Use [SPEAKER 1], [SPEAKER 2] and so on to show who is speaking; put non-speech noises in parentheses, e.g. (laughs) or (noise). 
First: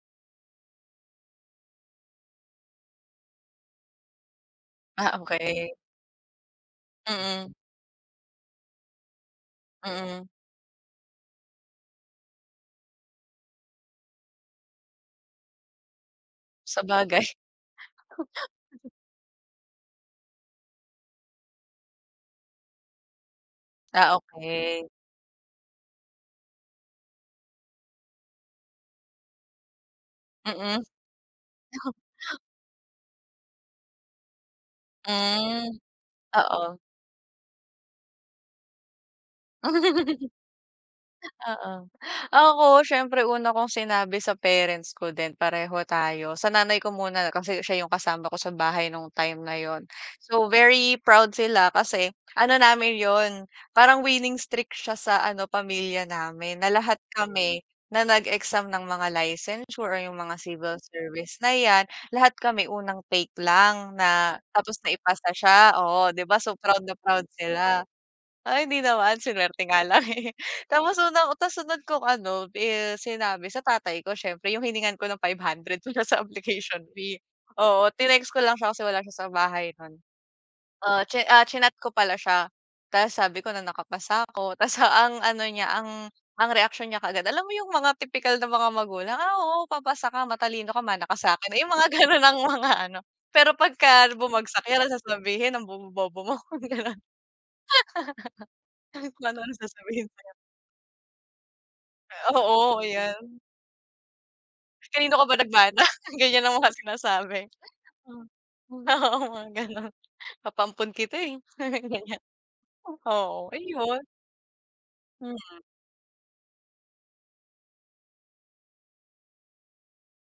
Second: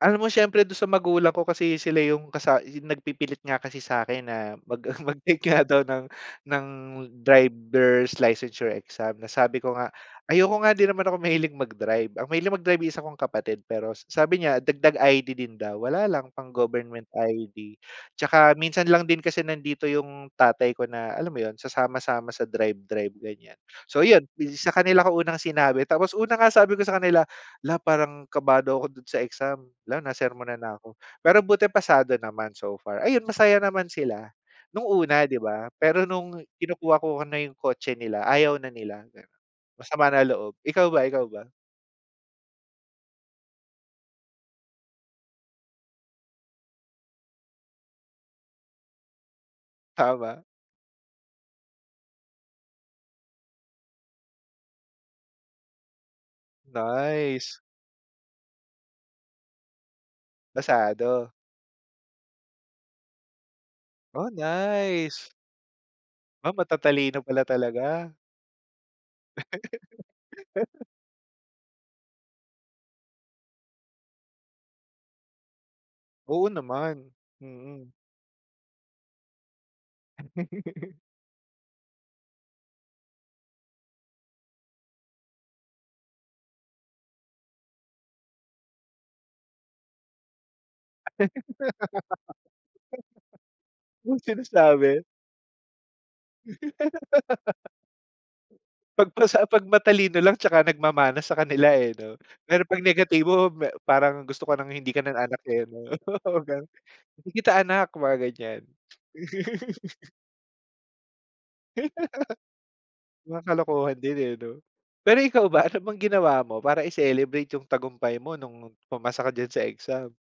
[SPEAKER 1] Alam mo siyempre dun sa magulang ko kasi sila yung kasa yung nagpipilit nga kasi sa akin na mag
[SPEAKER 2] Ah,
[SPEAKER 1] mag-take nga
[SPEAKER 2] okey.
[SPEAKER 1] daw ng ng
[SPEAKER 2] Mm.
[SPEAKER 1] driver's licensure exam na sabi ko nga,
[SPEAKER 2] Mm.
[SPEAKER 1] "Ayoko nga, di naman ako mahilig mag-drive." Ang mahilig mag-drive isa kong kapatid, pero s sabi niya, dagdag ID din daw, wala lang pang-government
[SPEAKER 2] Sabagay.
[SPEAKER 1] ID. Tsaka minsan
[SPEAKER 2] (laughs)
[SPEAKER 1] lang din kasi nandito yung tatay ko na alam mo yun, sasama-sama sa drive-drive, ganyan. So
[SPEAKER 2] Ah,
[SPEAKER 1] yan, eh, si sa
[SPEAKER 2] okey.
[SPEAKER 1] kanila ko unang sinabi, tapos una nga, sabi ko sa kanila, "'La parang kabado ako dun sa exam." 'La nasermonan na
[SPEAKER 2] Mm.
[SPEAKER 1] ako, pero buti
[SPEAKER 2] Naku.
[SPEAKER 1] pasado naman so far. Ayun, masaya naman sila, nung una, di ba?
[SPEAKER 2] Mm,
[SPEAKER 1] Pero nung
[SPEAKER 2] oo.
[SPEAKER 1] kinukuha ko na yung kotse nila ayaw na nila, masama na
[SPEAKER 2] (laughs)
[SPEAKER 1] loob. Ikaw ba, ikaw ba?
[SPEAKER 2] Oo, ako siyempre una kong sinabi sa parents ko din pareho tayo sa nanay ko muna kasi siya yung kasama ko sa bahay nung time na yun.
[SPEAKER 1] Tama.
[SPEAKER 2] So very proud sila kasi ano namin yun parang winning streak siya sa ano pamilya namin na lahat kami
[SPEAKER 1] Nice.
[SPEAKER 2] na nag-exam ng mga licensure o yung mga civil
[SPEAKER 1] Pasado?
[SPEAKER 2] service na yan, lahat kami unang take lang
[SPEAKER 1] Oh,
[SPEAKER 2] na tapos naipasa
[SPEAKER 1] nice!
[SPEAKER 2] siya, oo di ba?
[SPEAKER 1] 'Ba
[SPEAKER 2] So proud na
[SPEAKER 1] matatalino
[SPEAKER 2] proud
[SPEAKER 1] pala
[SPEAKER 2] sila
[SPEAKER 1] talaga.
[SPEAKER 2] ay, hindi naman sinuwerte nga lang eh, (laughs)
[SPEAKER 1] (laughs)
[SPEAKER 2] tapos unang tapos sunod kong anu, is sinabi sa tatay ko siyempre, yung hiningan ko ng 500 ko siya sa
[SPEAKER 1] Oo
[SPEAKER 2] application
[SPEAKER 1] naman,
[SPEAKER 2] fee,
[SPEAKER 1] mm.
[SPEAKER 2] oo, tinext ko lang siya kasi wala siya sa bahay nun.
[SPEAKER 1] (laughs)
[SPEAKER 2] Ah, chi ah chinat ko pala siya, tas sabi ko na nakapasa ako. Tapos ang ano niya, ang ang reaksiyon niya kaagad, alam mo yung mga tipikal na mga magulang, "Ah, oo, papasa ka matalino ka, mana ka sa akin", yung mga ganun, ang mga ano, pero
[SPEAKER 1] (laughs)
[SPEAKER 2] 'pagka
[SPEAKER 1] Yung
[SPEAKER 2] bumagsak yan
[SPEAKER 1] sinasabi?
[SPEAKER 2] sasabihin, "Ang bobo, bobo mo." Ganun.
[SPEAKER 1] (laughs) 'Pag
[SPEAKER 2] (laughs) Ganun
[SPEAKER 1] pasa
[SPEAKER 2] ang
[SPEAKER 1] 'pag
[SPEAKER 2] sasabihin
[SPEAKER 1] matalino
[SPEAKER 2] sa iyo.
[SPEAKER 1] lang tsaka nagmamana sa kanila, eh, no?
[SPEAKER 2] Eh,
[SPEAKER 1] Pero
[SPEAKER 2] oo,
[SPEAKER 1] 'pag
[SPEAKER 2] ayan.
[SPEAKER 1] negatibo me parang gusto ka nang hindi ka
[SPEAKER 2] Kanino
[SPEAKER 1] nang
[SPEAKER 2] ka ba
[SPEAKER 1] anak, eh,
[SPEAKER 2] nagmana?
[SPEAKER 1] no,
[SPEAKER 2] Ganyan
[SPEAKER 1] (laughs)
[SPEAKER 2] ang
[SPEAKER 1] ganun,
[SPEAKER 2] mga
[SPEAKER 1] "Hindi
[SPEAKER 2] sinasabi.
[SPEAKER 1] kita anak", mga ganyan.
[SPEAKER 2] Ah, oo, mga ganon,
[SPEAKER 1] (laughs)
[SPEAKER 2] papaampon kita eh, mga
[SPEAKER 1] (laughs)
[SPEAKER 2] ganyan
[SPEAKER 1] Mga
[SPEAKER 2] oo
[SPEAKER 1] kalokohan
[SPEAKER 2] ayun.
[SPEAKER 1] din, eh, no? Pero ikaw
[SPEAKER 2] Mm.
[SPEAKER 1] ba, ano bang ginawa mo para i celebrate yung tagumpay mo nung pumasa ka diyan sa exam?